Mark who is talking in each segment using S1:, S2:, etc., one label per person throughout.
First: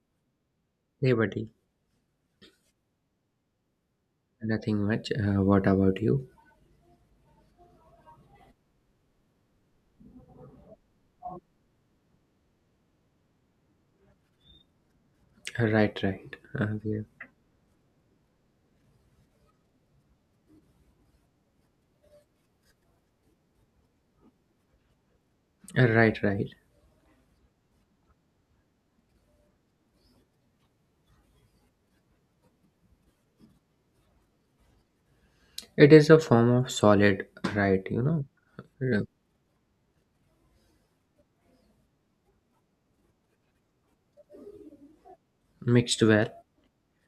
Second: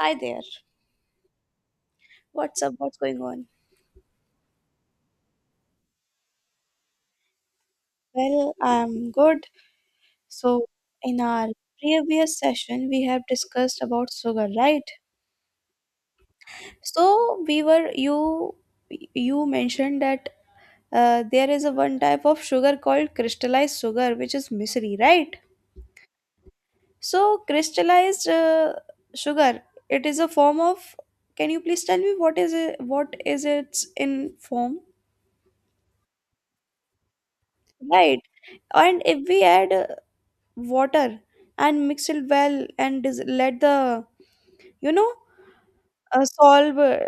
S1: Hi there.
S2: Hey buddy,
S1: What's up? What's going on?
S2: nothing much. What about you?
S1: Well, I'm good. So, in our previous session, we have discussed about sugar, right?
S2: Right, right. Yeah.
S1: So, we were you you mentioned that there is a one type of sugar called crystallized sugar, which is misery, right?
S2: Right, right.
S1: So, crystallized sugar, it is a form of. Can you please tell me what is it? What is its in form?
S2: It is a form of solid, right?
S1: Right. And
S2: Uh,
S1: if we add water and mix it well and let the you know
S2: Mixed well.
S1: solve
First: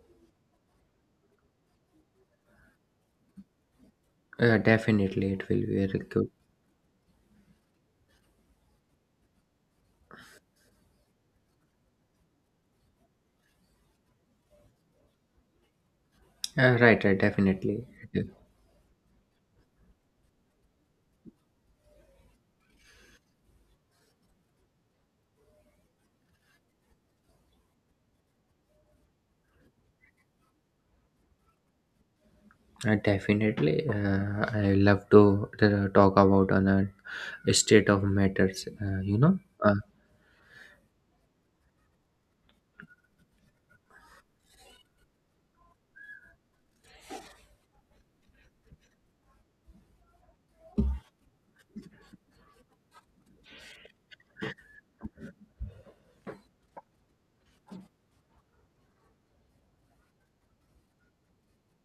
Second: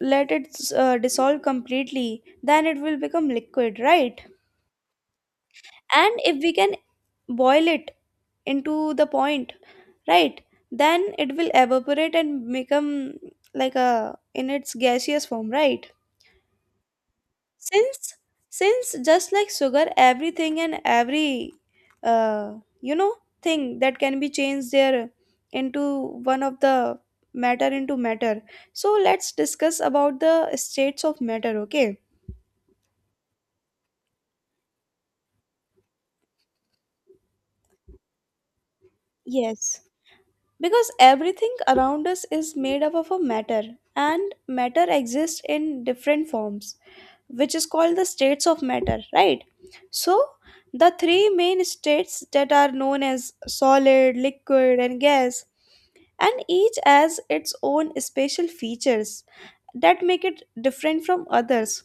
S1: let it dissolve completely, then it will become liquid, right?
S2: Definitely, it will be very
S1: And
S2: good.
S1: if we can boil it into the point, right, then it will evaporate and become like a in its gaseous form, right?
S2: Right, right. Definitely,
S1: Since since just like sugar, everything and every uh, you know thing that can be changed there into one of the matter into matter. So let's discuss about the states of matter, okay?
S2: definitely. I love to talk about on a state of matters. Uh,
S1: Yes, because everything around us is made up of a matter, and matter exists in different forms, which is called the states of matter, right? So, the three main states that are known as solid, liquid, and gas, and each has its own special features that make it different from others.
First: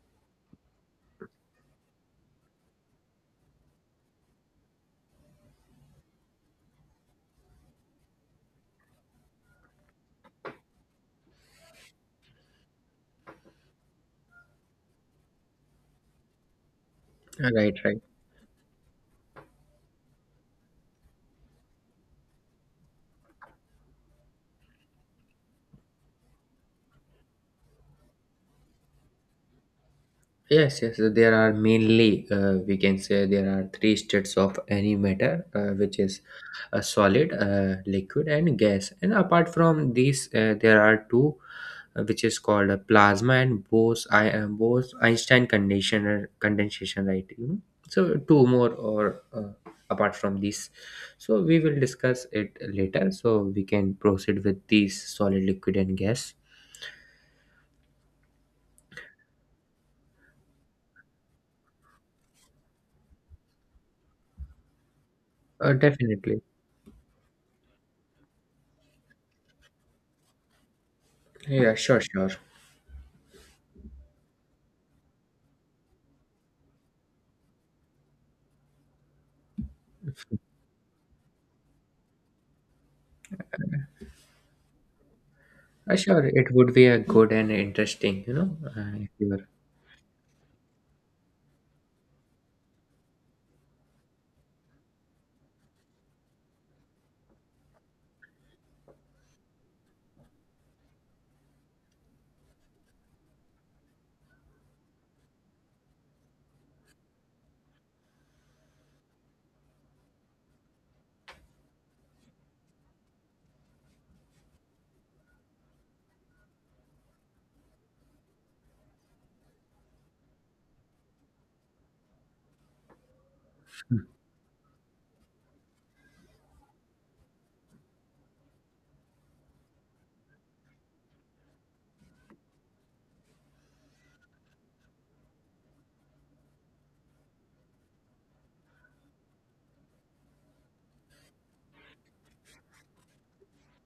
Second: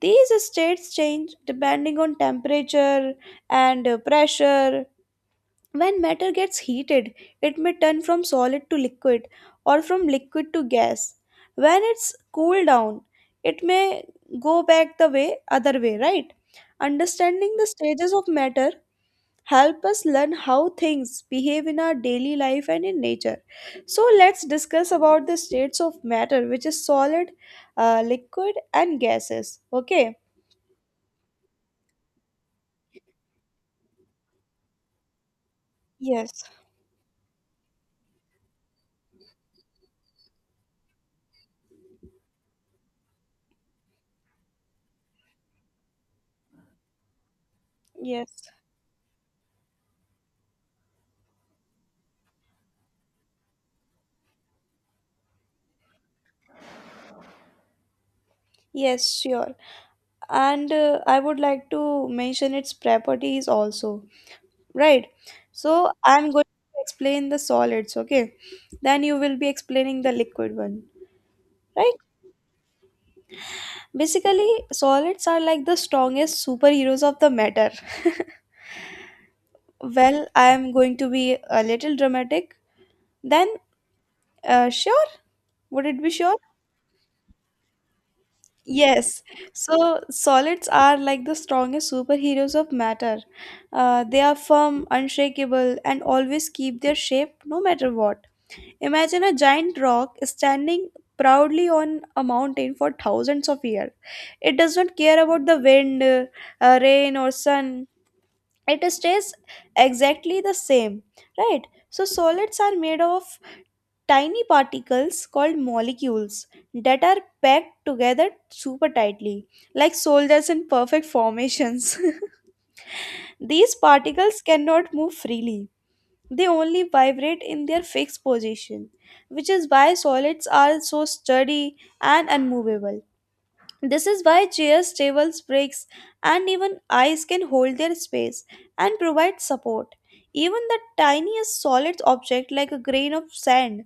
S1: These states change depending on temperature and pressure. When matter gets heated, it may turn from solid to liquid or from liquid to gas. When it's cooled down, it may go back the way other way, right? Understanding the
S2: right, right.
S1: stages of matter help us learn how things behave in our daily life and in nature. So let's discuss about the states of matter, which is solid, liquid, and gases. Okay.
S2: Yes, yes. There are mainly we can say there are three states of any matter, which is
S1: Yes,
S2: a solid, liquid, and gas. And apart from these, there are two, which is called a plasma and Bose Einstein condensation, condensation, right? You know? So
S1: yes.
S2: two more or apart from these. So we will discuss it later. So we can proceed with these solid, liquid, and gas.
S1: Yes, sure. And I would like to mention its properties also, right? So I'm
S2: Definitely.
S1: going to explain the solids, okay? Then you will be explaining the liquid one,
S2: Yeah,
S1: right?
S2: sure, sure.
S1: Basically, solids are like the strongest superheroes of the matter. Well, I am going to be a little dramatic. Then, sure? Would it be
S2: Sure,
S1: sure?
S2: it would be a good and interesting, you know, if
S1: Yes,
S2: you
S1: so solids are like the strongest superheroes of matter. They are firm, unshakable, and always keep their shape no matter what. Imagine a giant rock standing proudly on a mountain for thousands of years. It does not care about the wind, rain, or sun. It stays exactly the same, right? So solids are made of tiny particles called molecules that are packed together super tightly, like soldiers in perfect formations. These particles cannot move freely, they only vibrate in their fixed position, which is why solids are so sturdy and unmovable. This is why chairs, tables, bricks, and even ice can hold their space and provide support. Even the tiniest solid object, like a grain of sand,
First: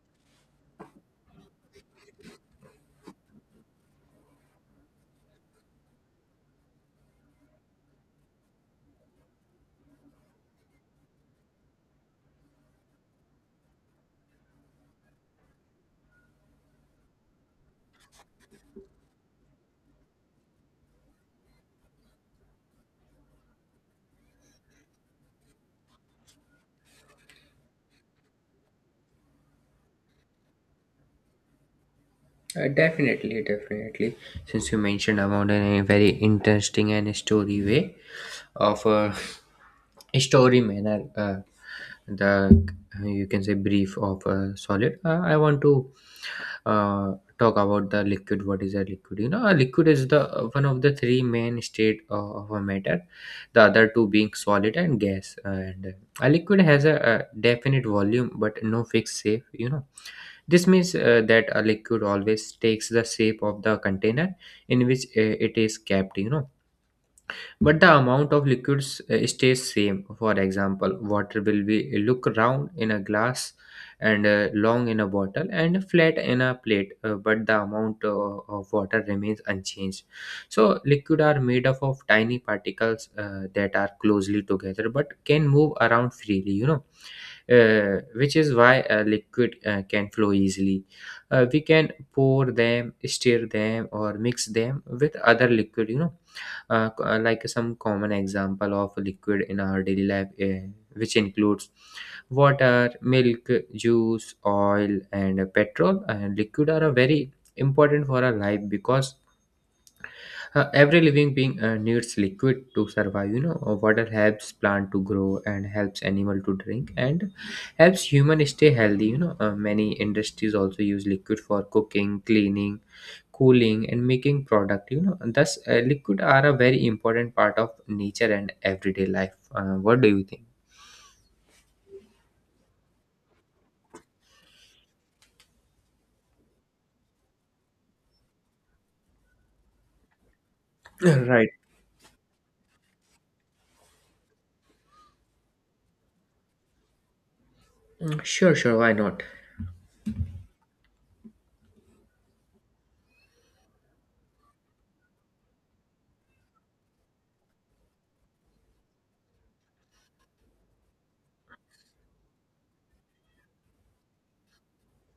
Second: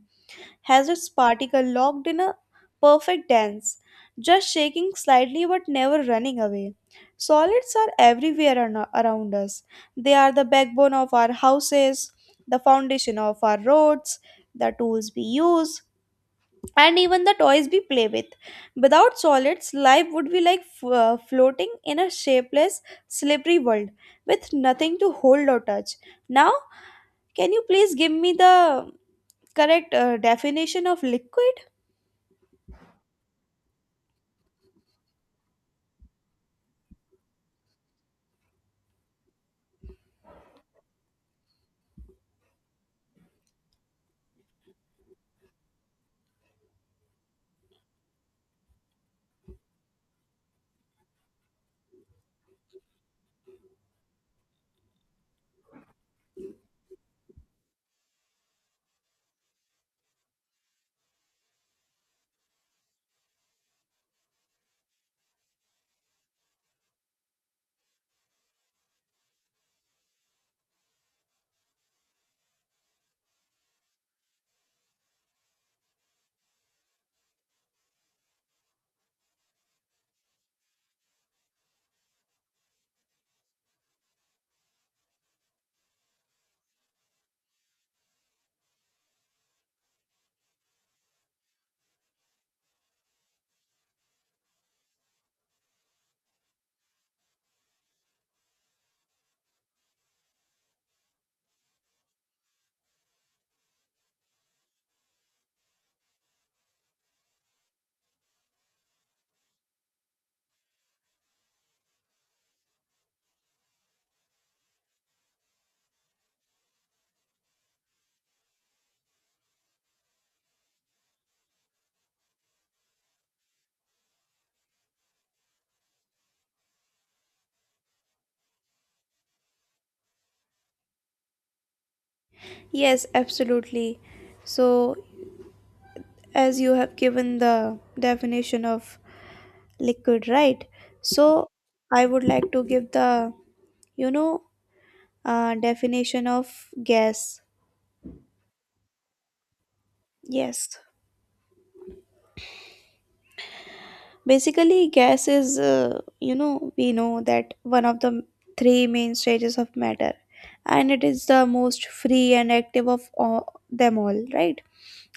S1: has its particle locked in a perfect dance, just shaking slightly but never running away. Solids are everywhere around us. They are the backbone of our houses, the foundation of our roads, the tools we use, and even the toys we play with. Without solids, life would be like floating in a shapeless, slippery world with nothing to hold or touch. Now, can you please give me the correct definition of liquid?
S2: Definitely, definitely. Since you mentioned about in a very interesting and story way of a story manner, the you can say brief of a solid. I want to uh, talk about the liquid. What is a liquid? You know, a liquid is the one of the three main state of a matter. The other two being solid and gas. And a liquid has a definite volume but no fixed shape. You know, this means that a liquid always takes the shape of the container in which it is kept, you know. But the amount of liquids stays same. For example, water will be look round in a glass and long in a bottle and flat in a plate, but the amount of water remains unchanged. So liquid are made up of tiny particles that are closely together but can move around freely, you know, which is why a liquid can flow easily. We can pour them, stir them, or mix them with other liquid. Like some common example of liquid in our daily life, which includes water, milk, juice, oil, and petrol. And liquid are a very important for our life because every living being needs liquid to survive. You know, water helps plant to grow and helps animal to drink and helps human stay healthy. You know, many industries also use liquid for cooking, cleaning, cooling, and making product. You know, and thus liquid are a very important part of nature and everyday life. What do you think?
S1: Yes, absolutely. So, as you have given the definition of liquid, right? So,
S2: Right.
S1: I would like to give the, you know, definition of gas.
S2: Mm, sure, sure. Why not?
S1: Yes. Basically, gas is, we know that one of the three main stages of matter, and it is the most free and active of all, them all, right?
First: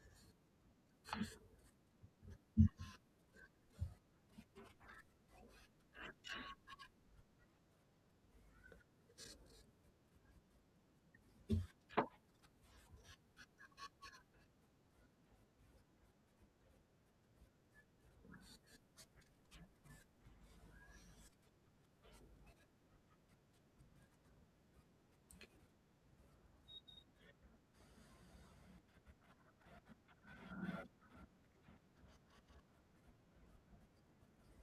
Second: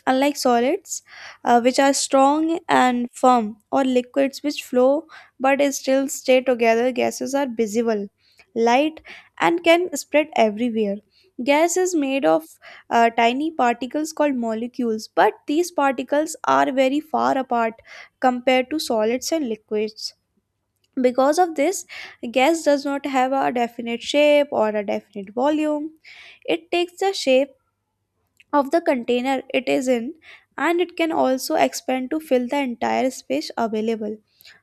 S1: Unlike solids, which are strong and firm, or liquids which flow but still stay together, gases are visible, light, and can spread everywhere. Gas is made of tiny particles called molecules, but these particles are very far apart compared to solids and liquids. Because of this, gas does not have a definite shape or a definite volume. It takes the shape of the container it is in, and it can also expand to fill the entire space available.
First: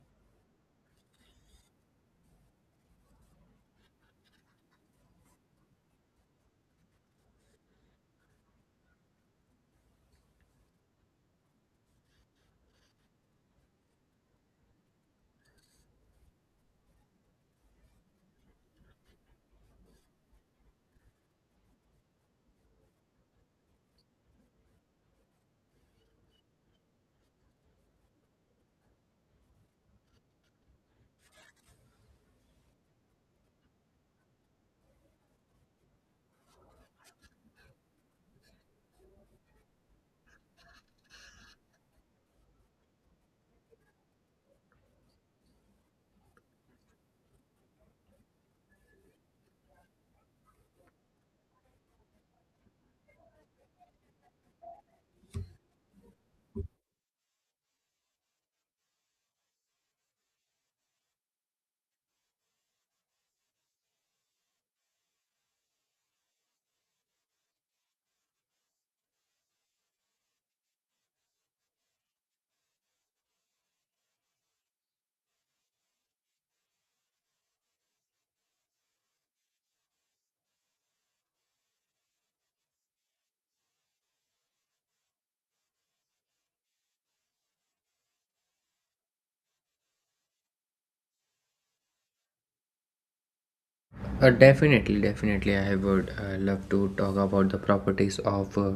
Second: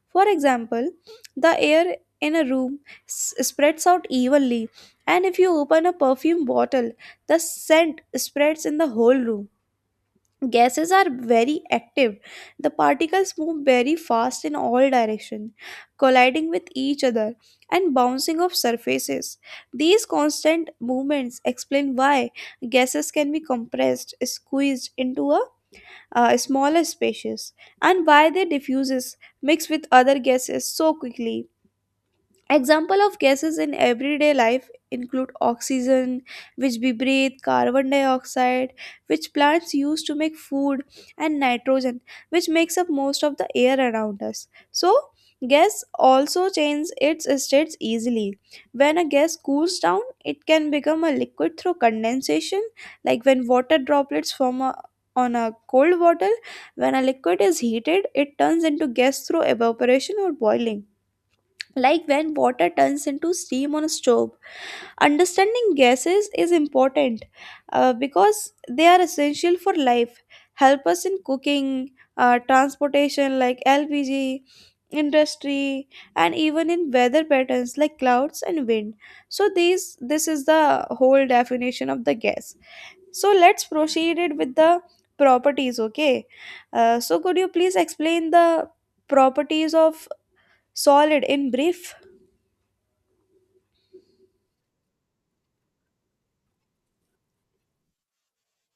S1: For example, the air in a room spreads out evenly, and if you open a perfume bottle, the scent spreads in the whole room. Gases are very active. The particles move very fast in all directions, colliding with each other and bouncing off surfaces. These constant movements explain why gases can be compressed, squeezed into a smaller spaces, and why they diffuses, mix with other gases so quickly. Example of gases in everyday life include oxygen, which we breathe, carbon dioxide, which plants use to make food, and nitrogen, which makes up most of the air around us. So, gas also changes its states easily. When a gas cools down, it can become a liquid through condensation, like when water droplets form a, on a cold bottle. When a liquid is heated, it turns into gas through evaporation or boiling, like when water turns into steam on a stove. Understanding gases is important because they are essential for life, help us in cooking, transportation like LPG, industry, and even in weather patterns like clouds and wind. So these this is the whole definition of the gas. So let's proceed it with the properties, okay? So could you please explain the properties of solid in brief?
S2: Definitely, definitely. I would love to talk about the properties of uh,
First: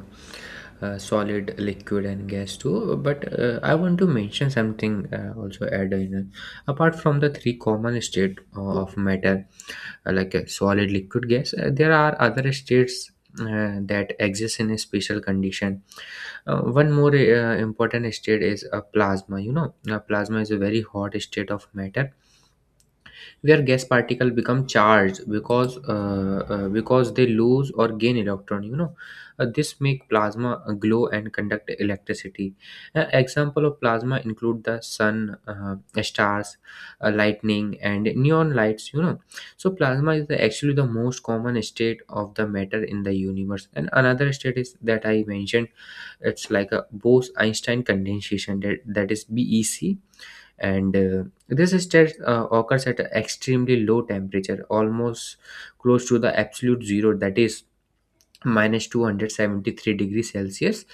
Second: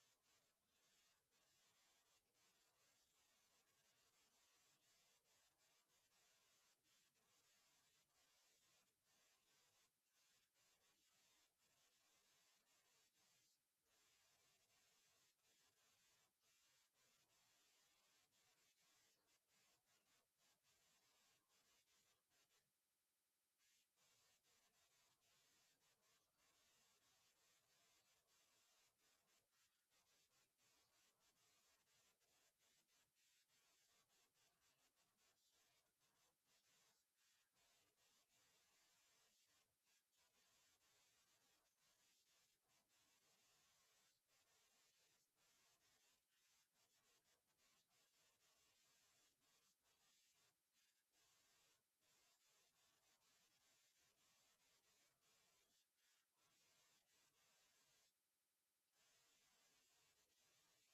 S2: uh, solid, liquid, and gas too. But I want to mention something also add in. Apart from the three common state of matter, solid, liquid, gas, there are other states that exist in a special condition. One more important state is a plasma. You know, a plasma is a very hot state of matter where gas particles become charged because they lose or gain electron, you know. This make plasma glow and conduct electricity. Example of plasma include the sun, uh, stars, lightning, and neon lights, you know. So plasma is the, actually the most common state of the matter in the universe. And another state is that I mentioned, it's like a Bose Einstein condensation. That is bec and This state occurs at an extremely low temperature, almost close to the absolute zero, that is minus 273 degrees Celsius.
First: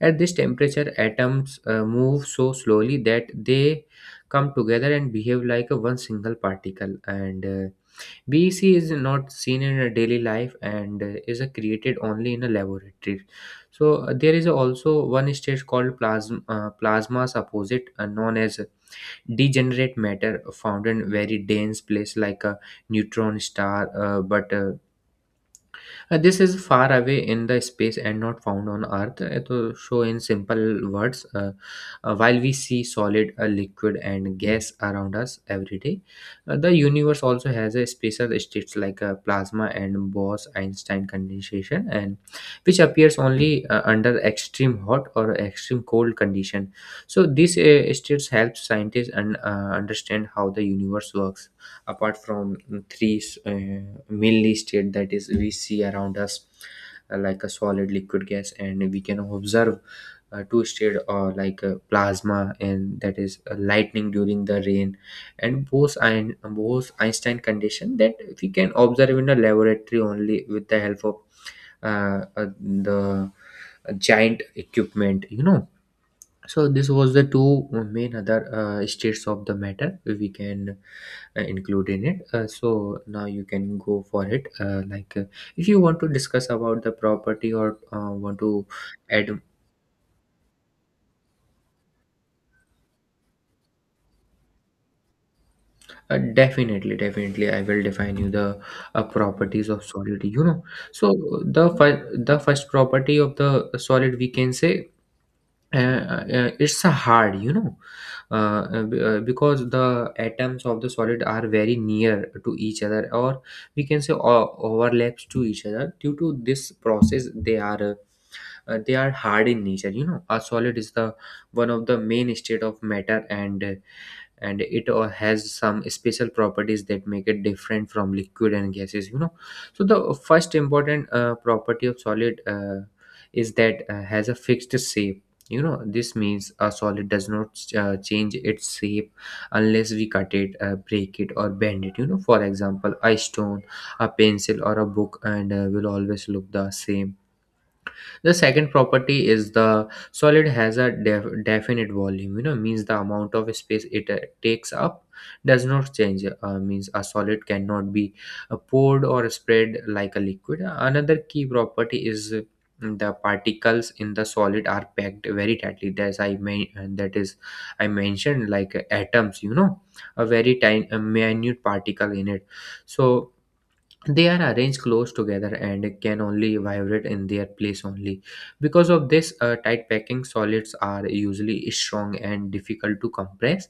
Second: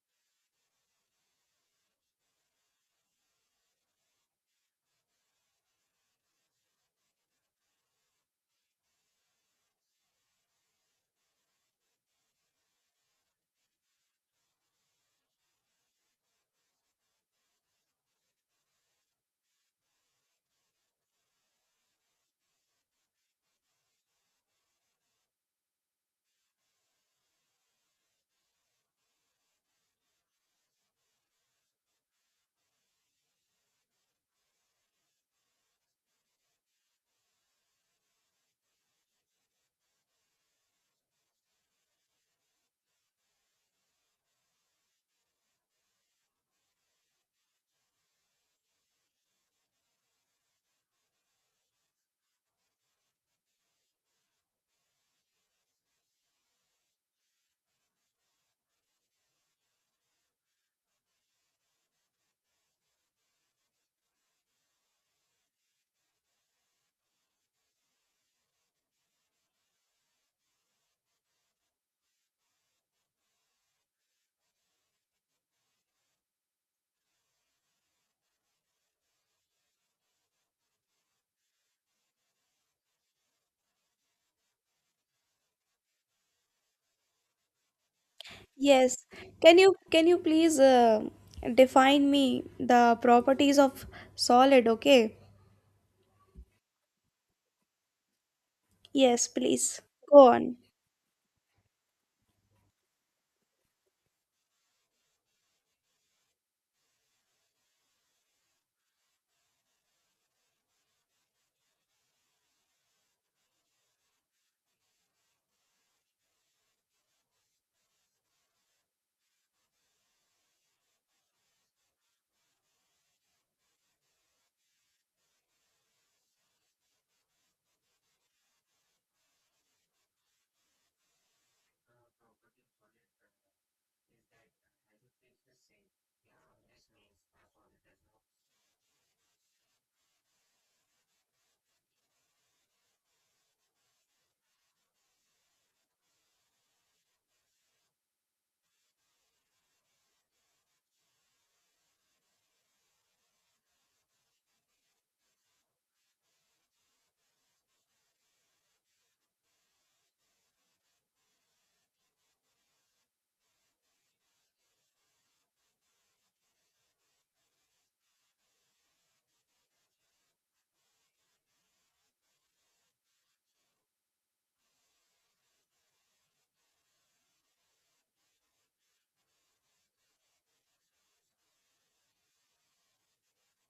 S2: At this temperature atoms move so slowly that they come together and behave like a one single particle. And BEC is not seen in a daily life and is created only in a laboratory. So there is also one state called plasma. Plasma's opposite, known as degenerate matter, found in very dense place like a neutron star, but this is far away in the space and not found on Earth. To show in simple words, while we see solid, liquid, and gas around us every day, the universe also has a special states like plasma and Bose-Einstein condensation, and which appears only under extreme hot or extreme cold condition. So these states help scientists and understand how the universe works apart from three mainly state that is we see around us, like a solid, liquid, gas. And we can observe two state, or like plasma, and that is lightning during the rain, and both Einstein condition that we can observe in a laboratory only with the help of the giant equipment, you know. So this was the two main other states of the matter we can include in it. So now you can go for it, if you want to discuss about the property or want to
S1: Yes.
S2: add.
S1: Can you please define me the properties of solid, okay?
S2: Definitely, definitely, I will define you the
S1: Yes,
S2: properties
S1: please.
S2: of solid,
S1: Go
S2: you
S1: on.
S2: know. So the first property of the solid we can say, it's a hard, you know, because the atoms of the solid are very near to each other, or we can say overlaps to each other. Due to this process they are, they are hard in nature, you know. A solid is the one of the main state of matter, and it has some special properties that make it different from liquid and gases, you know. So the first important property of solid is that has a fixed shape, you know. This means a solid does not change its shape unless we cut it, break it, or bend it, you know. For example, a stone, a pencil, or a book, and will always look the same. The second property is the solid has a definite volume, you know, means the amount of space it takes up does not change, means a solid cannot be poured or spread like a liquid. Another key property is the particles in the solid are packed very tightly, as I may, that is, I mentioned, like atoms, you know, a very tiny, a minute particle in it. So they are arranged close together and can only vibrate in their place only. Because of this tight packing, solids are usually strong and difficult to compress.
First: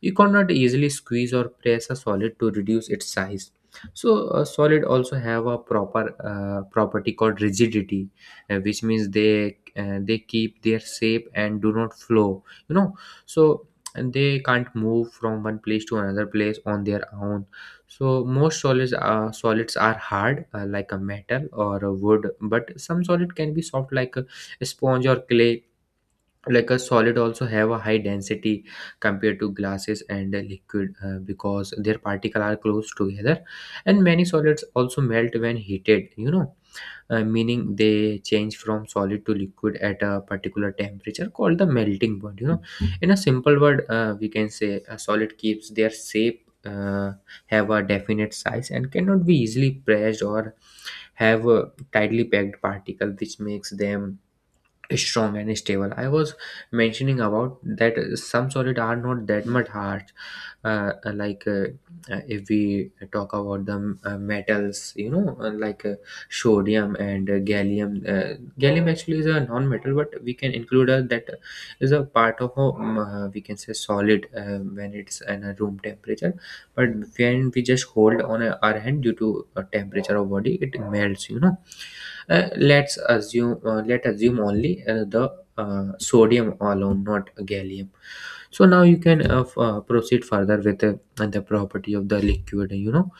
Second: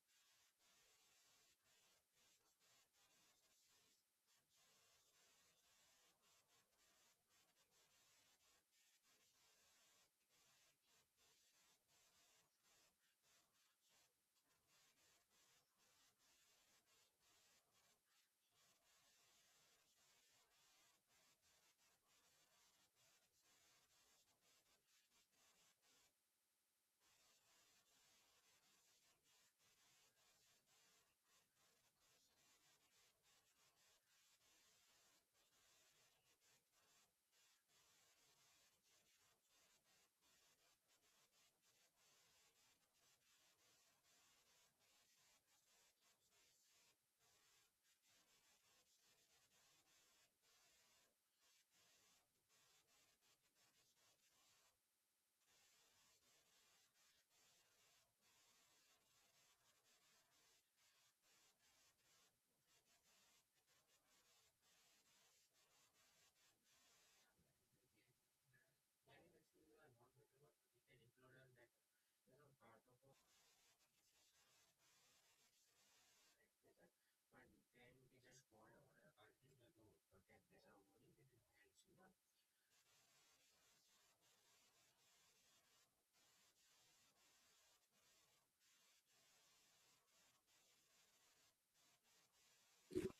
S2: You cannot easily squeeze or press a solid to reduce its size. So a solid also have a property called rigidity, which means they keep their shape and do not flow, you know. So, and they can't move from one place to another place on their own. So most solids solids are hard, like a metal or a wood, but some solid can be soft like a sponge or clay. Like a solid also have a high density compared to glasses and a liquid, because their particles are close together, and many solids also melt when heated. You know, meaning they change from solid to liquid at a particular temperature called the melting point, you know. In a simple word, we can say a solid keeps their shape, have a definite size and cannot be easily pressed, or have a tightly packed particle which makes them strong and stable. I was mentioning about that some solid are not that much hard. Uh, like uh, if we talk about the metals, you know, sodium and gallium. Gallium actually is a non-metal, but we can include that is a part of a we can say solid when it's at a room temperature. But when we just hold on our hand, due to temperature of body it melts, you know. Uh, let's assume let assume only the sodium alone, not gallium. So now you can proceed further with the property of the liquid, you know.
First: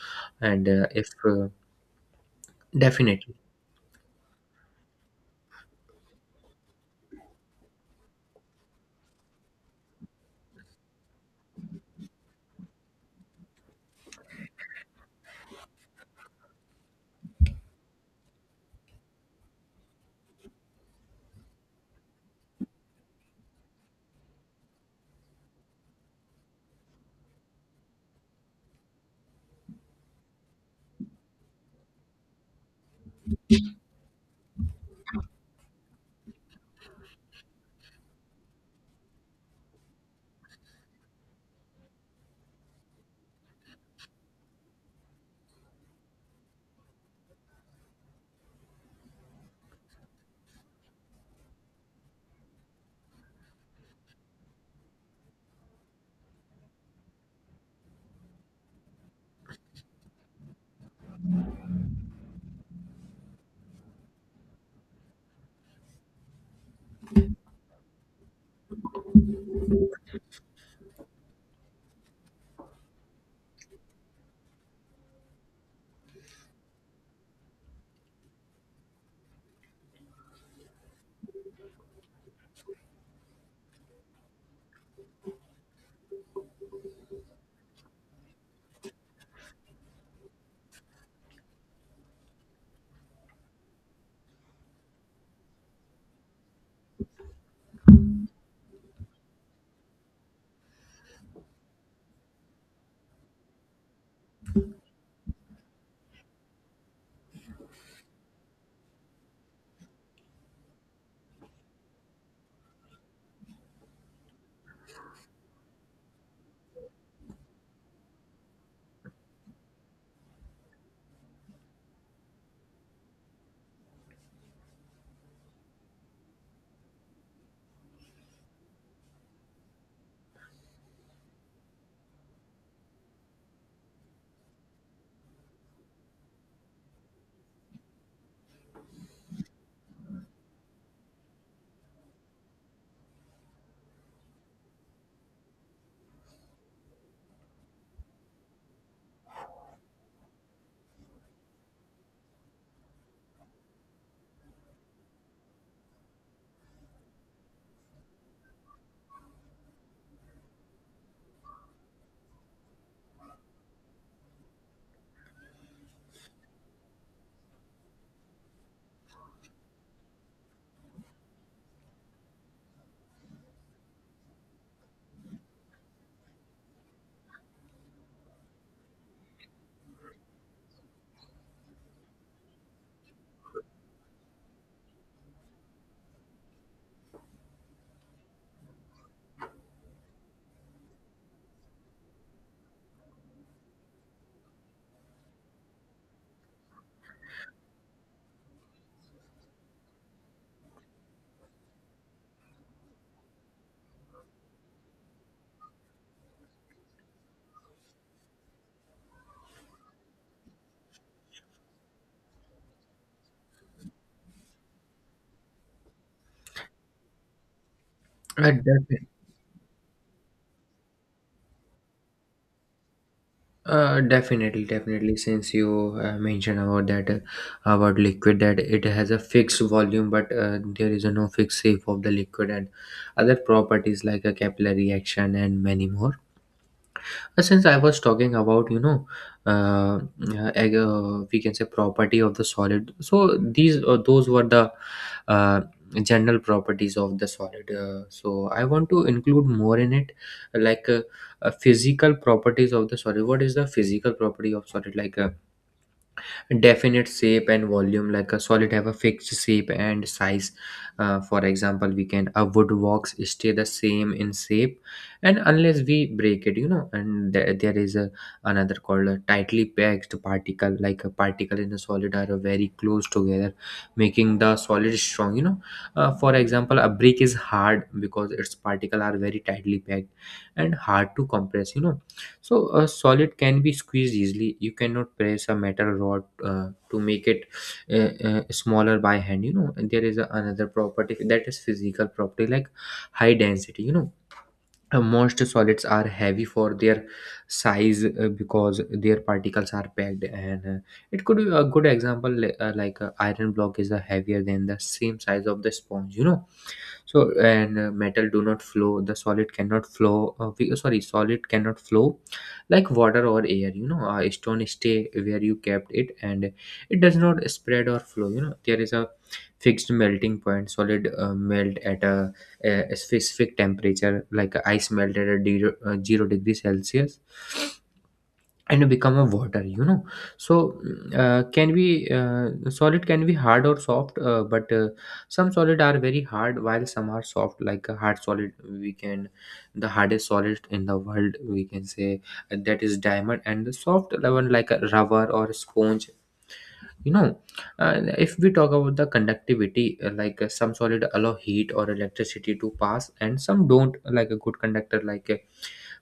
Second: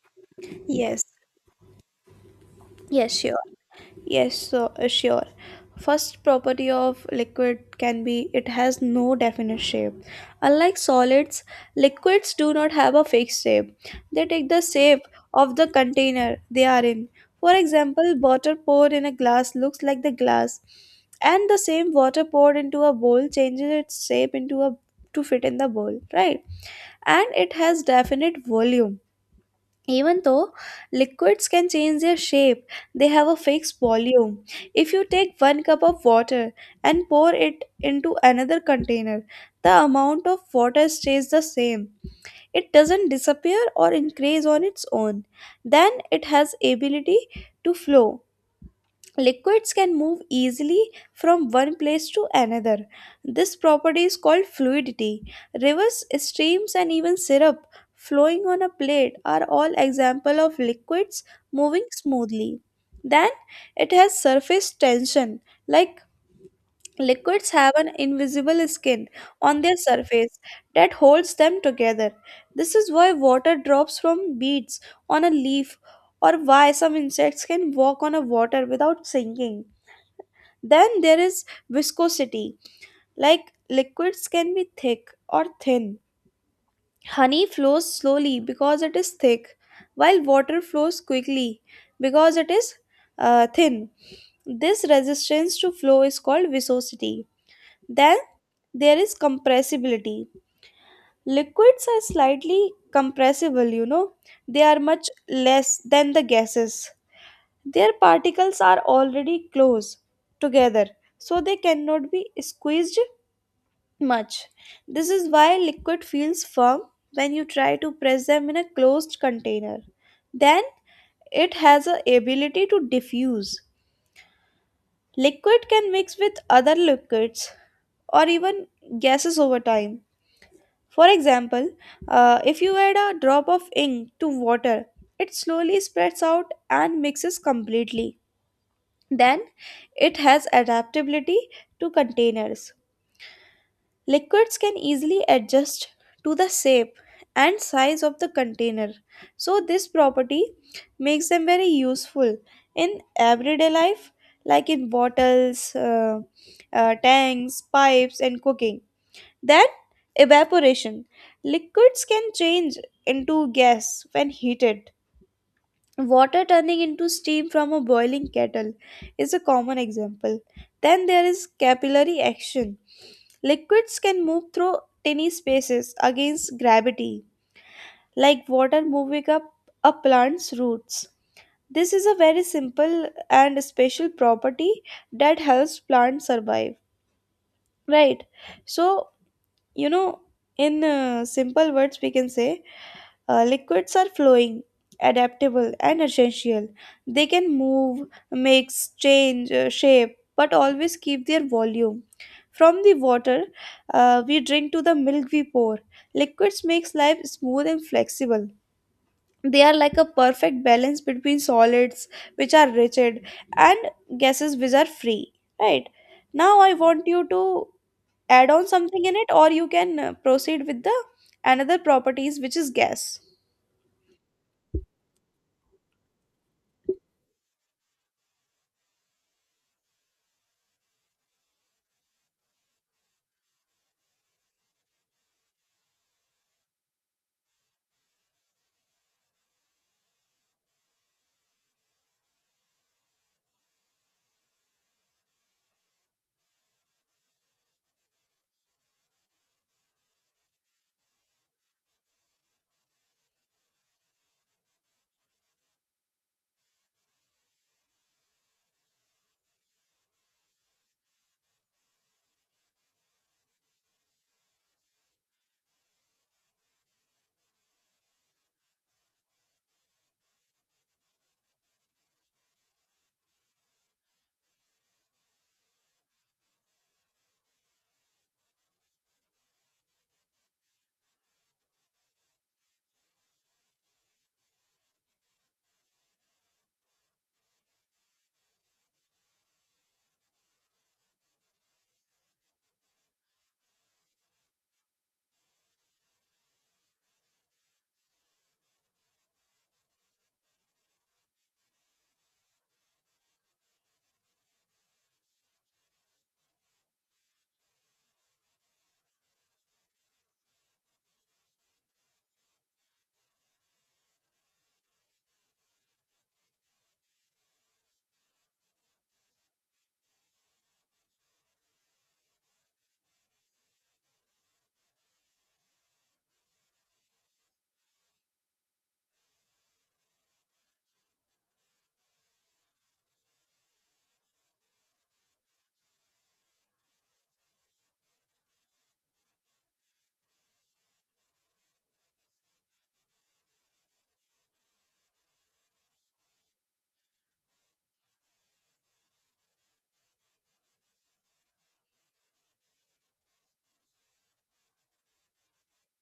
S2: And
S1: Yes.
S2: if
S1: Yes,
S2: definitely.
S1: sure. Yes, so sure. First property of liquid can be it has no definite shape. Unlike solids, liquids do not have a fixed shape. They take the shape of the container they are in. For example, water poured in a glass looks like the glass, and the same water poured into a bowl changes its shape into a to fit in the bowl, right? And it has definite volume. Even though liquids can change their shape, they have a fixed volume. If you take one cup of water and pour it into another container, the amount of water stays the same. It doesn't disappear or increase on its own. Then it has ability to flow. Liquids can move easily from one place to another. This property is called fluidity. Rivers, streams, and even syrup flowing on a plate are all example of liquids moving smoothly. Then it has surface tension, like liquids have an invisible skin on their surface that holds them together. This is why water drops from beads on a leaf or why some insects can walk on a water without sinking. Then there is viscosity, like liquids can be thick or thin. Honey flows slowly because it is thick, while water flows quickly because it is thin. This resistance to flow is called viscosity. Then there is compressibility. Liquids are slightly compressible, you know, they are much less than the gases. Their particles are already close together, so they cannot be squeezed much. This is why liquid feels firm when you try to press them in a closed container. Then it has a ability to diffuse. Liquid can mix with other liquids or even gases over time. For example, if you add a drop of ink to water, it slowly spreads out and mixes completely. Then it has adaptability to containers. Liquids can easily adjust to the shape and size of the container. So, this property makes them very useful in everyday life, like in bottles, tanks, pipes, and cooking. Then evaporation. Liquids can change into gas when heated. Water turning into steam from a boiling kettle is a common example. Then there is capillary action. Liquids can move through tiny spaces against gravity, like water moving up a plant's roots. This is a very simple and special property that helps plants survive. Right. So, you know, in simple words, we can say liquids are flowing, adaptable, and essential. They can move, mix, change shape, but always keep their volume. From the water we drink to the milk we pour, liquids makes life smooth and flexible. They are like a perfect balance between solids, which are rigid, and gases, which are free. Right now, I want you to add
S2: uh,
S1: on something
S2: def-
S1: in it, or you can proceed with the another properties which is gas.
S2: Definitely, definitely. Since you mentioned about that, about liquid, that it has a fixed volume, but there is a no fixed shape of the liquid, and other properties like a capillary action and many more. Since I was talking about, you know, uh, we can say property of the solid. So these, those were the uh, general properties of the solid. So I want to include more in it, like uh, physical properties of the solid. What is the physical property of solid? Like definite shape and volume, like a solid have a fixed shape and size. For example, we can a wood box stay the same in shape, and unless we break it, and there is a another called a tightly packed particle. Like a particle in a solid are very close together making the solid strong. For example, a brick is hard because its particle are very tightly packed and hard to compress, so a solid can be squeezed easily. You cannot press a metal rod to make it smaller by hand. You know, and there is a, another property that is physical property, like high density. Most solids are heavy for their size because their particles are packed, and it could be a good example, like iron block is heavier than the same size of the sponge. So and metal do not flow, the solid cannot flow, sorry, solid cannot flow like water or air, stone stay where you kept it and it does not spread or flow. There is a fixed melting point. Solid melt at a specific temperature, like ice melt at a 0-degree celsius and become a water. So can be solid can be hard or soft, but some solid are very hard while some are soft. Like a hard solid, we can, the hardest solid in the world, we can say, that is diamond, and the soft one like a rubber or sponge you know if we talk about the conductivity, like some solid allow heat or electricity to pass and some don't, like a good conductor like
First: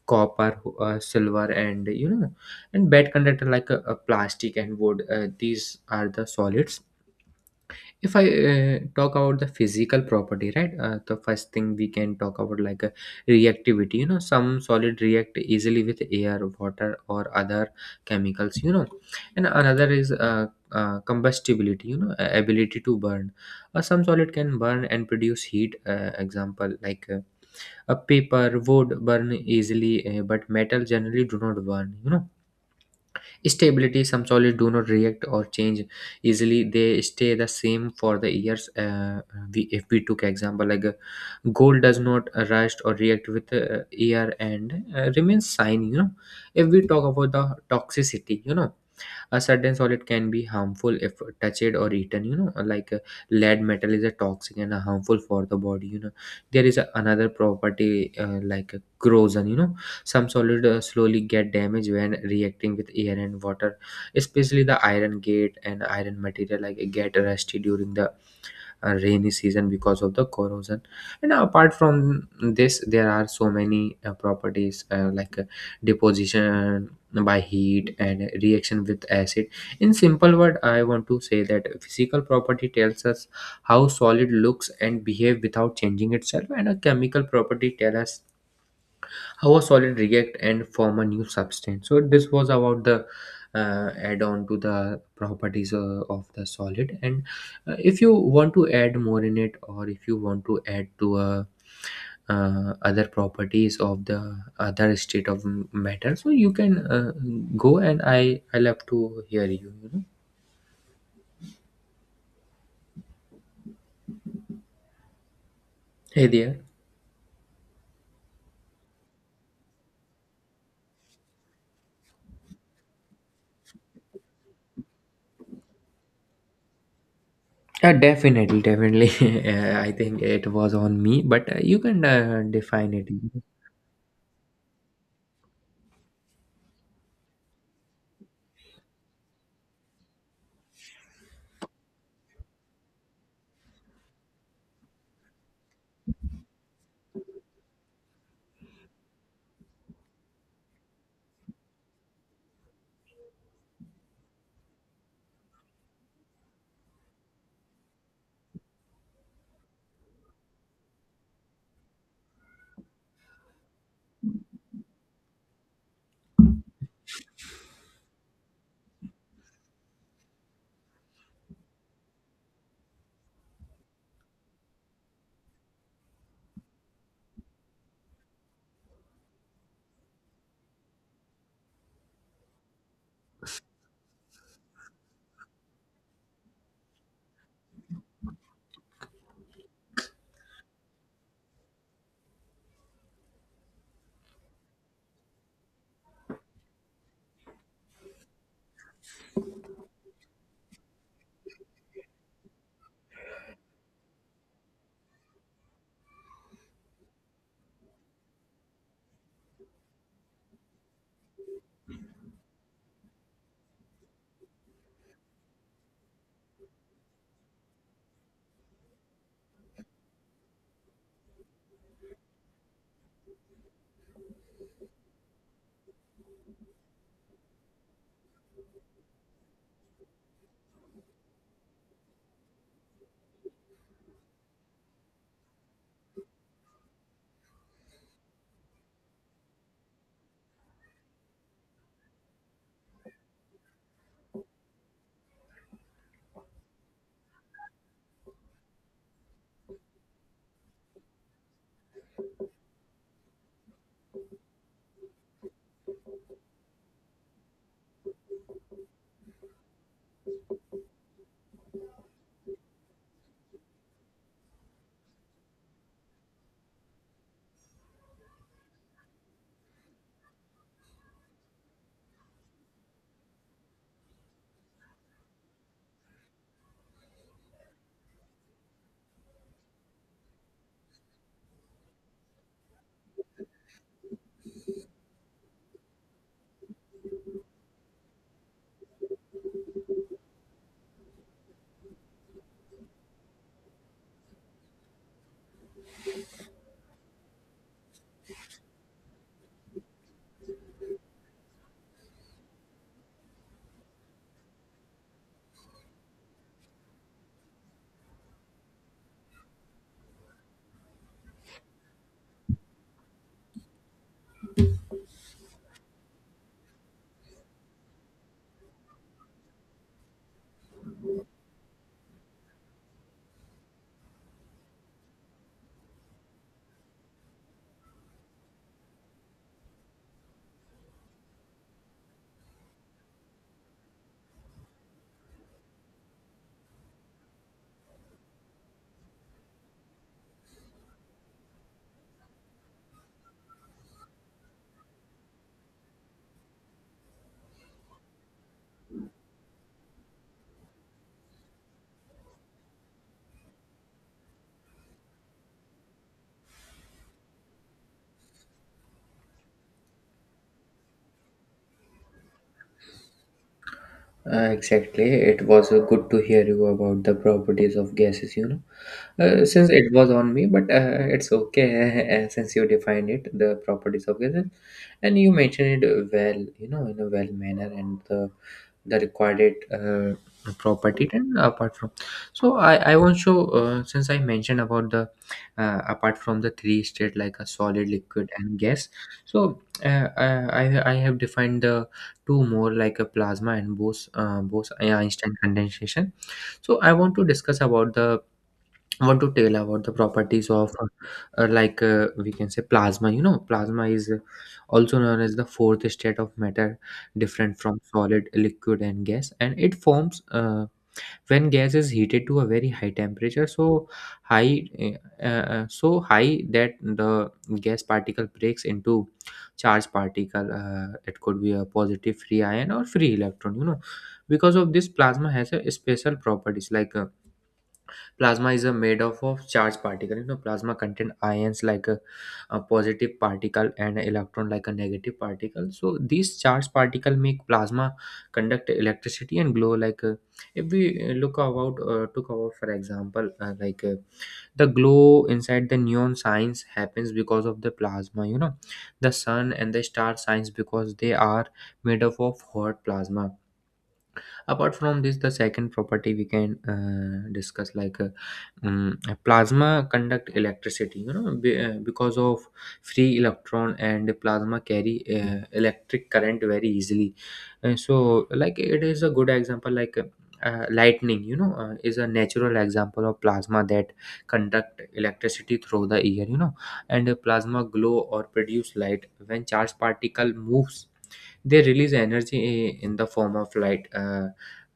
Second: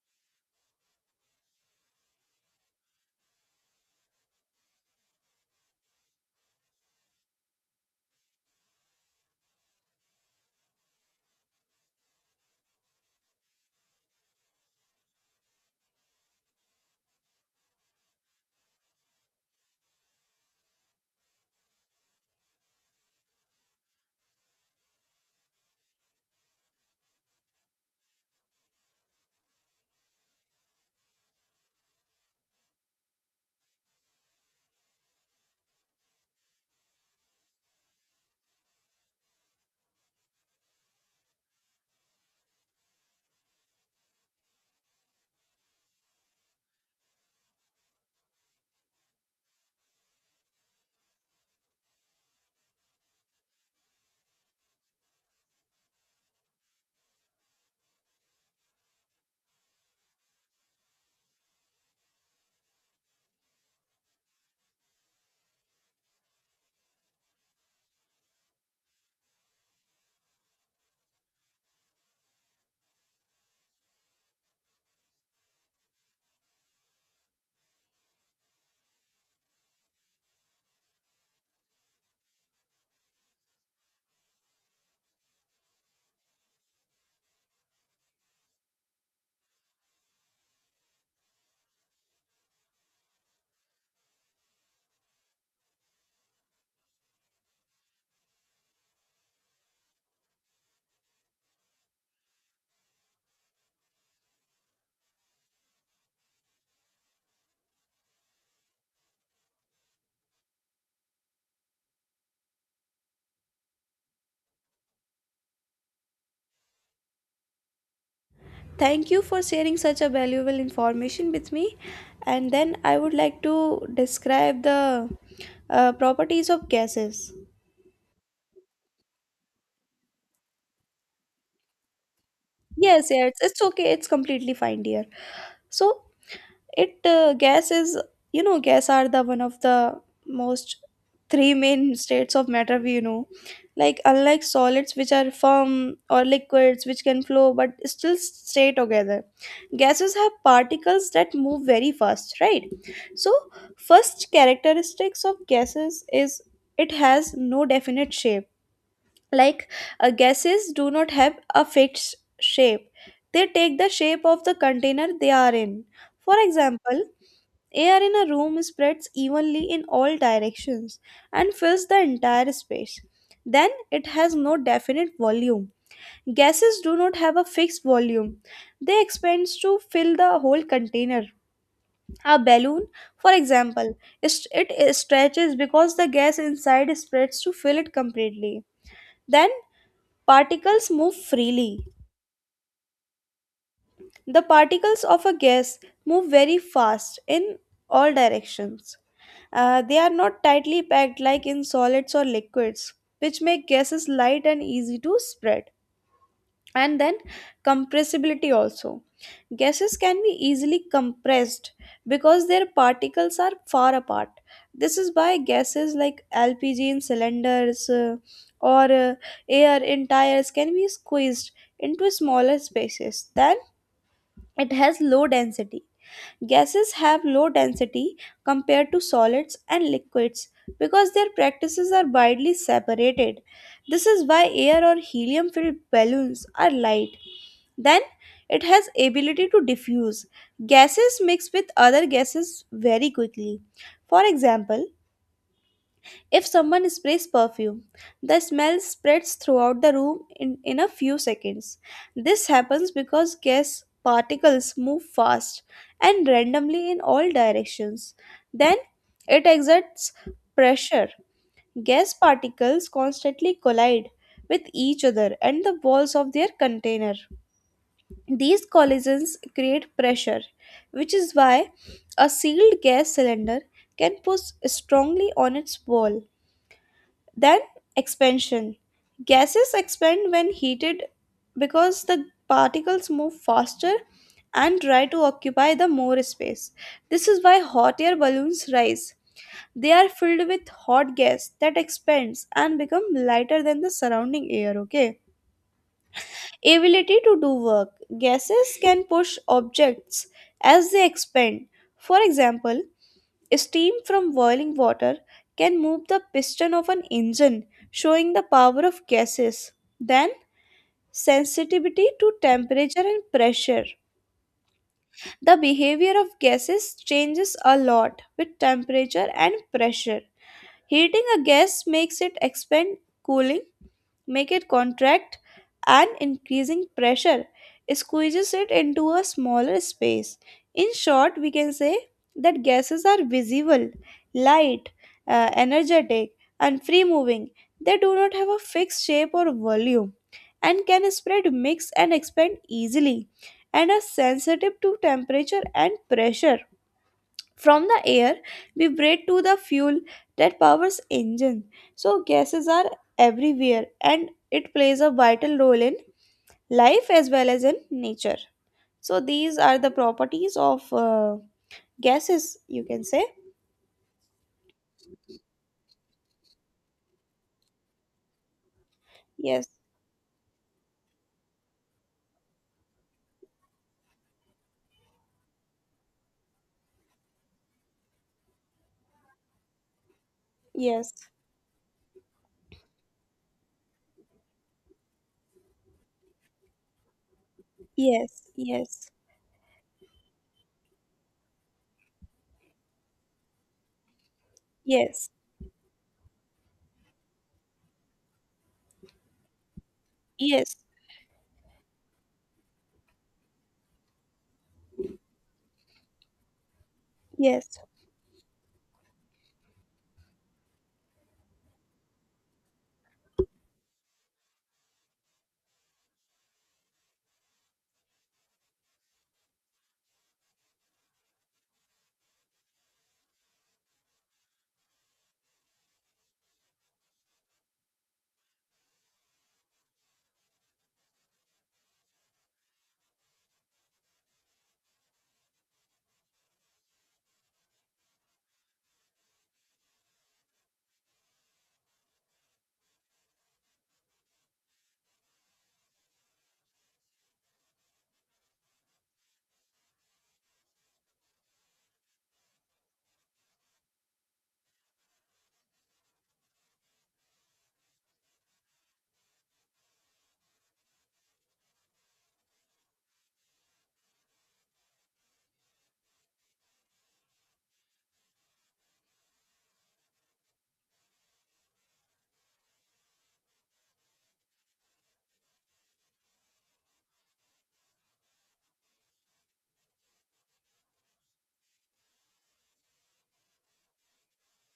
S2: copper, silver, and and bad conductor like plastic and wood. These are the solids. If I talk about the physical property, right? The first thing we can talk about, like reactivity. You know, some solid react easily with air, water, or other chemicals. And another is combustibility. Ability to burn. Some solid can burn and produce heat. Example, like a paper would burn easily, eh, but metal generally do not burn. You know, stability. Some solids do not react or change easily. They stay the same for the years. We, if we took example like gold does not rust or react with air and remains shiny. You know, if we talk about the toxicity, a certain solid can be harmful if touched or eaten, like lead metal is a toxic and a harmful for the body. There is another property, like corrosion, some solid slowly get damaged when reacting with air and water, especially the iron gate and iron material like get rusty during the rainy season because of the corrosion. And apart from this, there are so many properties, like deposition by heat and reaction with acid. In simple word, I want to say that physical property tells us how solid looks and behave without changing itself, and a chemical property tell us how a solid react and form a new substance. So this was about the add on to the properties of the solid. And if you want to add more in it, or if you want to add to other properties of the other state of matter, so you can go and I love to hear you you know Hey there.
S1: Thank you for sharing such a valuable information with me. And then I would like to describe the properties of gases.
S2: Definitely, definitely. I think it was on me, but you can define
S1: Yes,
S2: it.
S1: yes, it's okay, it's completely fine, dear. So it gas is, you know, gas are the one of the most three main states of matter we know, like unlike solids which are firm or liquids which can flow but still stay together, gases have particles that move very fast, right? So first characteristics of gases is it has no definite shape. Like gases do not have a fixed shape. They take the shape of the container they are in. For example, air in a room spreads evenly in all directions and fills the entire space. Then it has no definite volume. Gases do not have a fixed volume. They expand to fill the whole container. A balloon, for example, it stretches because the gas inside spreads to fill it completely. Then particles move freely. The particles of a gas move very fast in all directions. They are not tightly packed like in solids or liquids, which make gases light and easy to spread. And then compressibility also. Gases can be easily compressed because their particles are far apart. This is why gases like LPG in cylinders or air in tires can be squeezed into smaller spaces than it has low density. Gases have low density compared to solids and liquids because their practices are widely separated. This is why air or helium filled balloons are light. Then it has ability to diffuse. Gases mix with other gases very quickly. For example, if someone sprays perfume, the smell spreads throughout the room in a few seconds. This happens because gas particles move fast and randomly in all directions. Then it exerts pressure. Gas particles constantly collide with each other and the walls of their container. These collisions create pressure, which is why a sealed gas cylinder can push strongly on its wall. Then expansion. Gases expand when heated because the particles move faster and try to occupy the more space. This is why hot air balloons rise. They are filled with hot gas that expands and become lighter than the surrounding air, okay? Ability to do work. Gases can push objects as they expand. For example, steam from boiling water can move the piston of an engine, showing the power of gases. Then, sensitivity to temperature and pressure. The behavior of gases changes a lot with temperature and pressure. Heating a gas makes it expand, cooling make it contract and increasing pressure squeezes it into a smaller space. In short, we can say that gases are visible, light, energetic, and free moving. They do not have a fixed shape or volume and can spread, mix, and expand easily and are sensitive to temperature and pressure. From the air, we breathe to the fuel that powers engine. So gases are everywhere and it plays a vital role in life as well as in nature. So these are the properties of gases, you can say.
S2: Exactly. It was good to hear you about the properties of gases, you know.
S1: Yes,
S2: Since it was on me, but it's okay. Since you defined it, the properties of gases, and you mentioned it well, you know, in a well manner, and the required property.
S1: yes,
S2: And apart from, so I also since I mentioned about the apart from the three state like a solid, liquid,
S1: yes,
S2: and gas.
S1: yes,
S2: So I I have defined the to more like a plasma and Bose
S1: yes,
S2: Einstein condensation. So I want to discuss about the, I want to tell about the properties of
S1: yes,
S2: like we can say plasma. You know, plasma is also known as the fourth state of matter, different
S1: yes,
S2: from solid, liquid, and gas, and it forms when gas is heated to a very high temperature, so high that the gas particle breaks into charged particle. It could be a positive free ion or free electron, you know. Because of this, plasma has a special properties, like plasma is a made up of charged particle, you know, plasma contain ions like a positive particle and electron like a negative particle. So these charged particle make plasma conduct electricity and glow, like if we look about took about, for example, like the glow inside the neon signs happens because of the plasma, you know. The sun and the star signs, because they are made up of hot plasma. Apart from this, the second property we can discuss, like um, plasma conduct electricity, because of free electron, and plasma carry electric current very easily. And so like, it is a good example, like lightning, is a natural example of plasma that conduct electricity through the air, you know. And a plasma glow or produce light when charged particle moves, they release energy in the form of light. Uh,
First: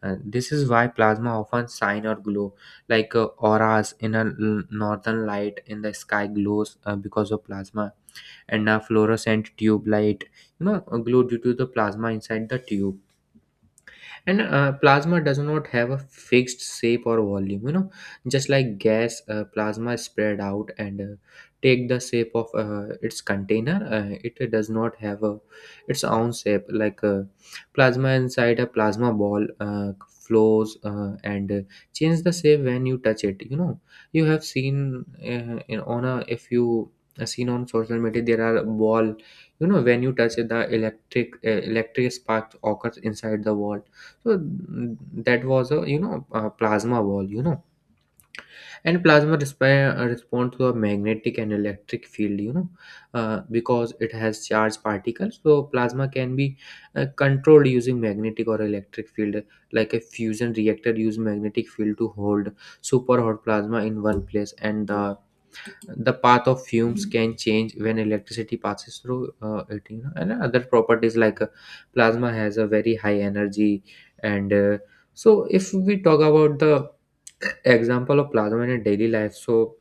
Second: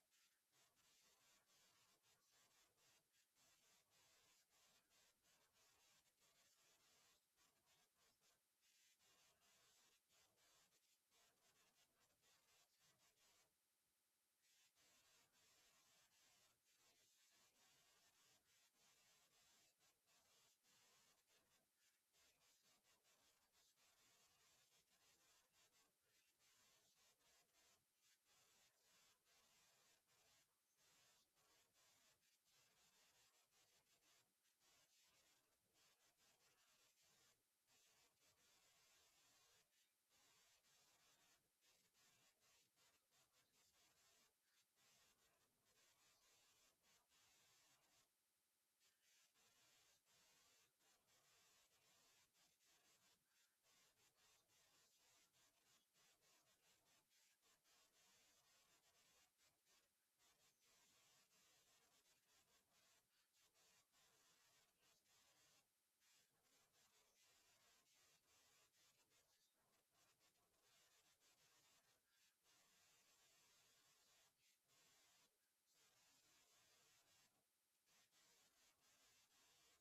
S2: uh, This is why plasma often shine or glow, like auras in a northern light in the sky glows because of plasma, and a fluorescent tube light, glow due to the plasma inside the tube. And plasma does not have a fixed shape or volume, you know. Just like gas, plasma spread out and take the shape of its container. It does not have a its own shape, like plasma inside a plasma ball flows, and change the shape when you touch it, you know. You have seen in on a, if you seen on social media, there are ball, you know, when you touch it, the electric electric spark occurs inside the wall. So that was a, you know, a plasma wall, you know. And plasma respond to a magnetic and electric field, because it has charged particles. So plasma can be controlled using magnetic or electric field, like a fusion reactor use magnetic field to hold super hot plasma in one place, and the path of fumes can change when electricity passes through it, you know. And other properties, like plasma has a very high energy. And so, if we talk about the example of plasma in a daily life, so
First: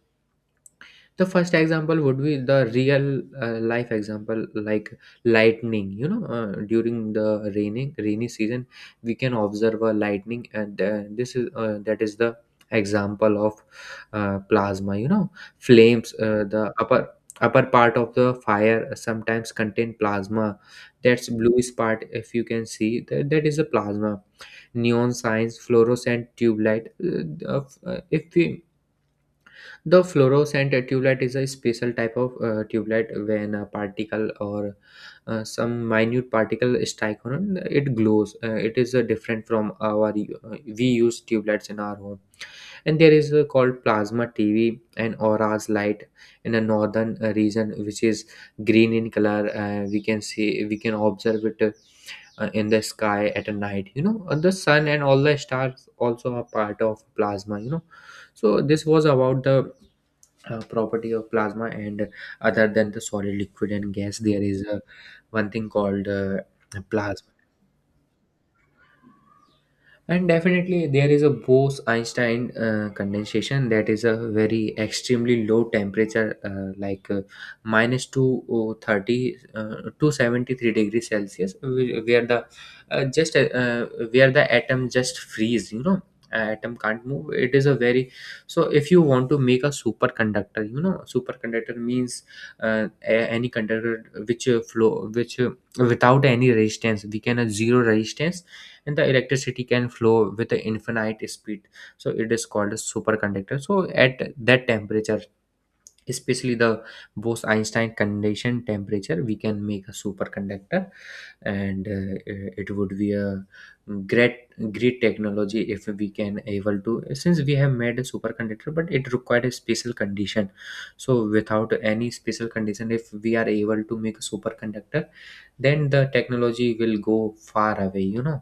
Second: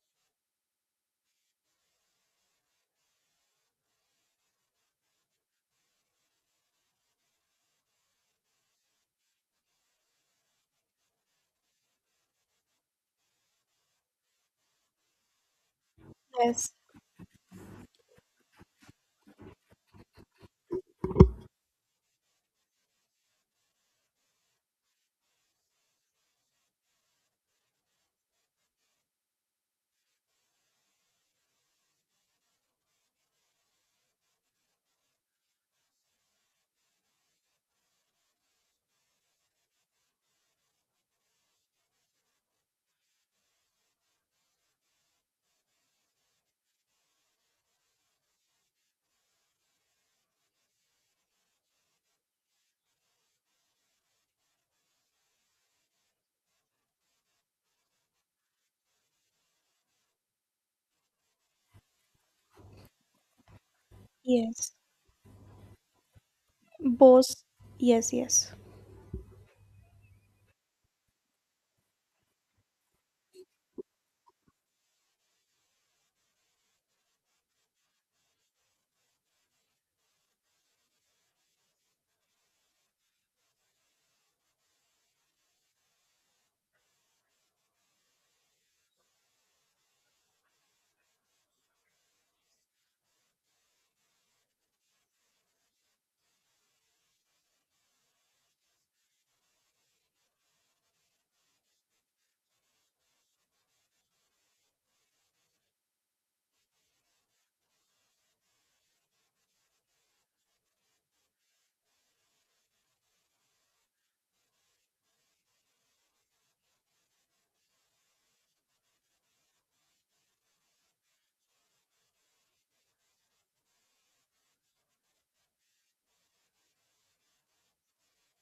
S2: the first example would be the real life example, like lightning, you know. During the raining rainy season, we can observe a lightning, and this is that is the example of plasma, you know. Flames,
S1: yes,
S2: the upper part of the fire sometimes contain plasma. That's bluish part, if you can see that, that is the plasma. Neon signs, fluorescent tube light, if we, the fluorescent tube light is a special type of tube light, when a particle or some minute particle strike on it, it glows. It is different from our we use tube lights in our home. And there is called plasma TV and auras light in a northern region, which is green in color. We can see, we can observe it in the sky at a night, you know. The sun and all the stars also are part of plasma, you know. So this was about the property of plasma. And other than the solid, liquid and gas, there is
S1: yes.
S2: one thing called plasma,
S1: Both, yes, yes.
S2: and definitely, there is a Bose-Einstein condensation, that is a very extremely low temperature, like minus two oh, 30 to 73 degrees Celsius, where the just where the atom just freeze. You know, atom can't move. It is a very, so if you want to make a superconductor, you know, superconductor means any conductor which flow, which without any resistance, we can have zero resistance and the electricity can flow with an infinite speed. So it is called a superconductor. So at that temperature, especially the Bose-Einstein condition temperature, we can make a superconductor. And it would be a great great technology if we can able to, since we have made a superconductor, but it required a special condition. So without any special condition, if we are able to make a superconductor, then the technology will go far away, you know.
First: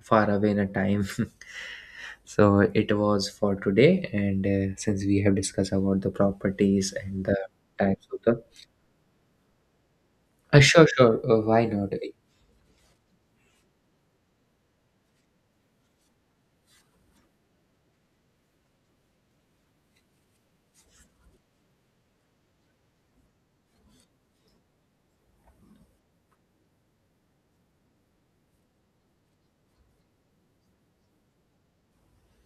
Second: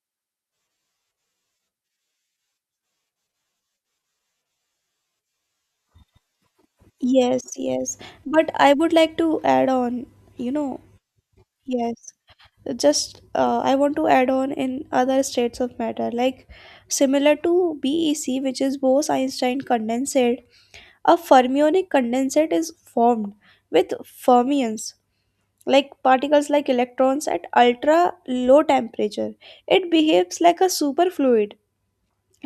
S2: Far away in a time. So it was for today, and since we have discussed about the properties and the
S1: Yes.
S2: types of the.
S1: But I would like to add on, you know,
S2: Sure, sure. Uh, why not?
S1: yes.
S2: Uh,
S1: Just I want to add on in other states of matter like similar to BEC, which is Bose-Einstein condensate. A fermionic condensate is formed with fermions like particles like electrons at ultra low temperature. It behaves like a superfluid,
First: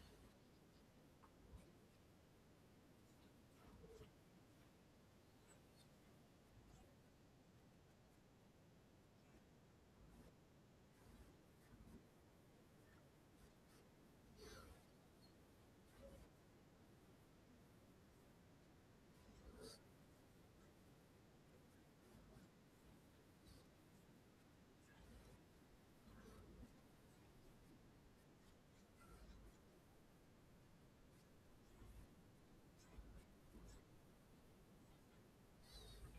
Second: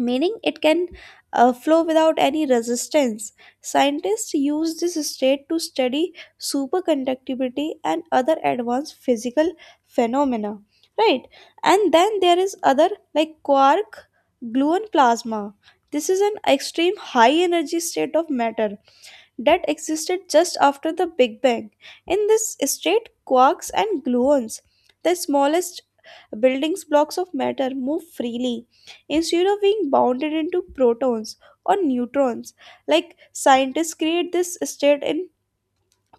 S1: meaning it can flow without any resistance. Scientists use this state to study superconductivity and other advanced physical phenomena, right? And then there is other like quark, gluon plasma. This is an extreme high energy state of matter that existed just after the Big Bang. In this state, quarks and gluons, the smallest buildings blocks of matter move freely instead of being bounded into protons or neutrons. Like scientists create this state in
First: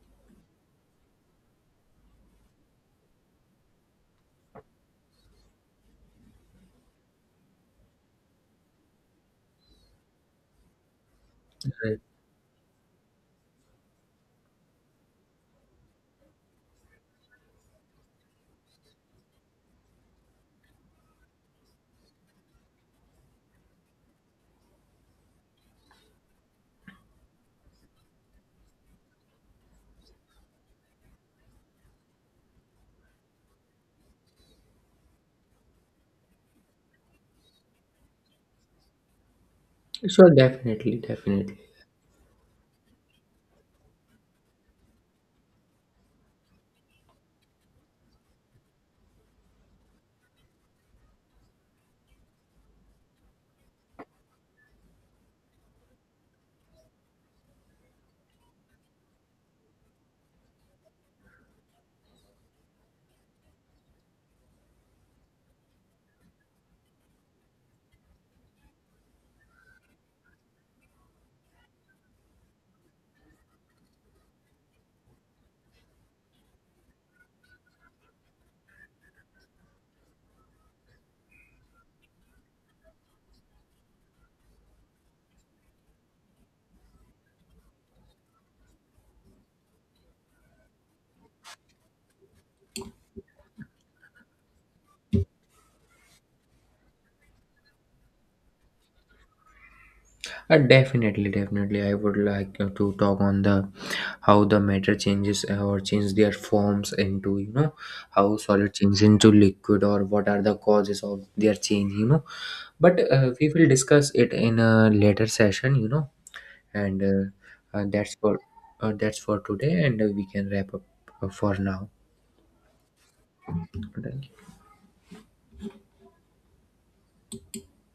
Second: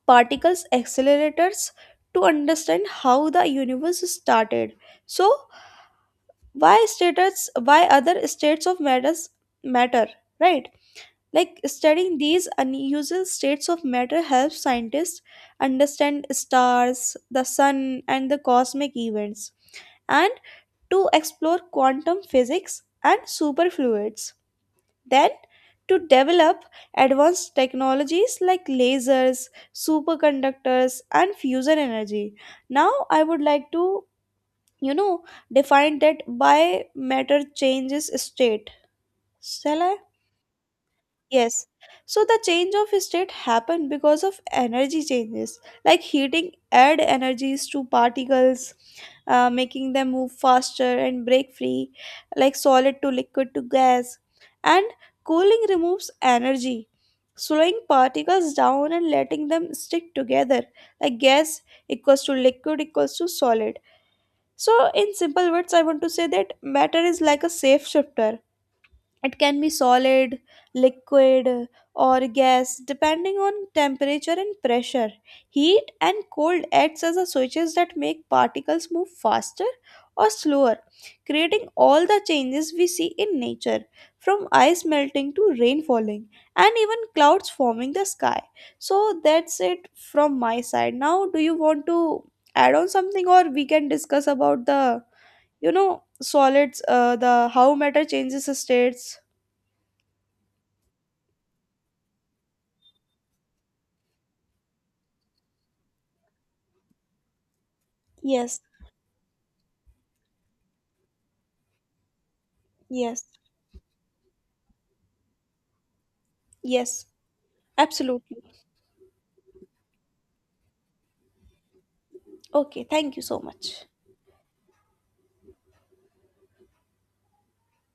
S1: particles accelerators to understand how the universe started. So why states, why other states of matters matter, right? Like studying these unusual states of matter helps scientists understand stars, the sun, and the cosmic events. And to explore quantum physics and superfluids, then to develop advanced technologies like lasers, superconductors, and fusion energy. Now, I would like to, you know, define that by matter changes state. Shall I?
S2: Sure, definitely, definitely.
S1: Yes. So the change of state happened because of energy changes, like heating add energies to particles, making them move faster and break free, like solid to liquid to gas. And cooling removes energy, slowing particles down and letting them stick together, like gas equals to liquid equals to solid. So, in simple words, I want to say that matter is like a safe shifter, it can be solid, liquid, or gas depending on temperature and pressure. Heat and cold acts as a switches that make particles move faster or slower, creating all the changes we see in nature, from ice melting to rain falling and even clouds forming the sky. So that's it from my side. Now, do you want to add on something or we can discuss about the, you know, solids, the how matter changes states?
S2: Definitely, definitely. I would like to talk on the how the matter changes or change their forms into, you know, how
S1: Yes,
S2: solid changes into liquid, or what are the causes of their change. You know, but
S1: yes,
S2: we will discuss it in a later session. And
S1: yes, absolutely.
S2: that's for today. And we can wrap up for now
S1: Okay, thank you so much.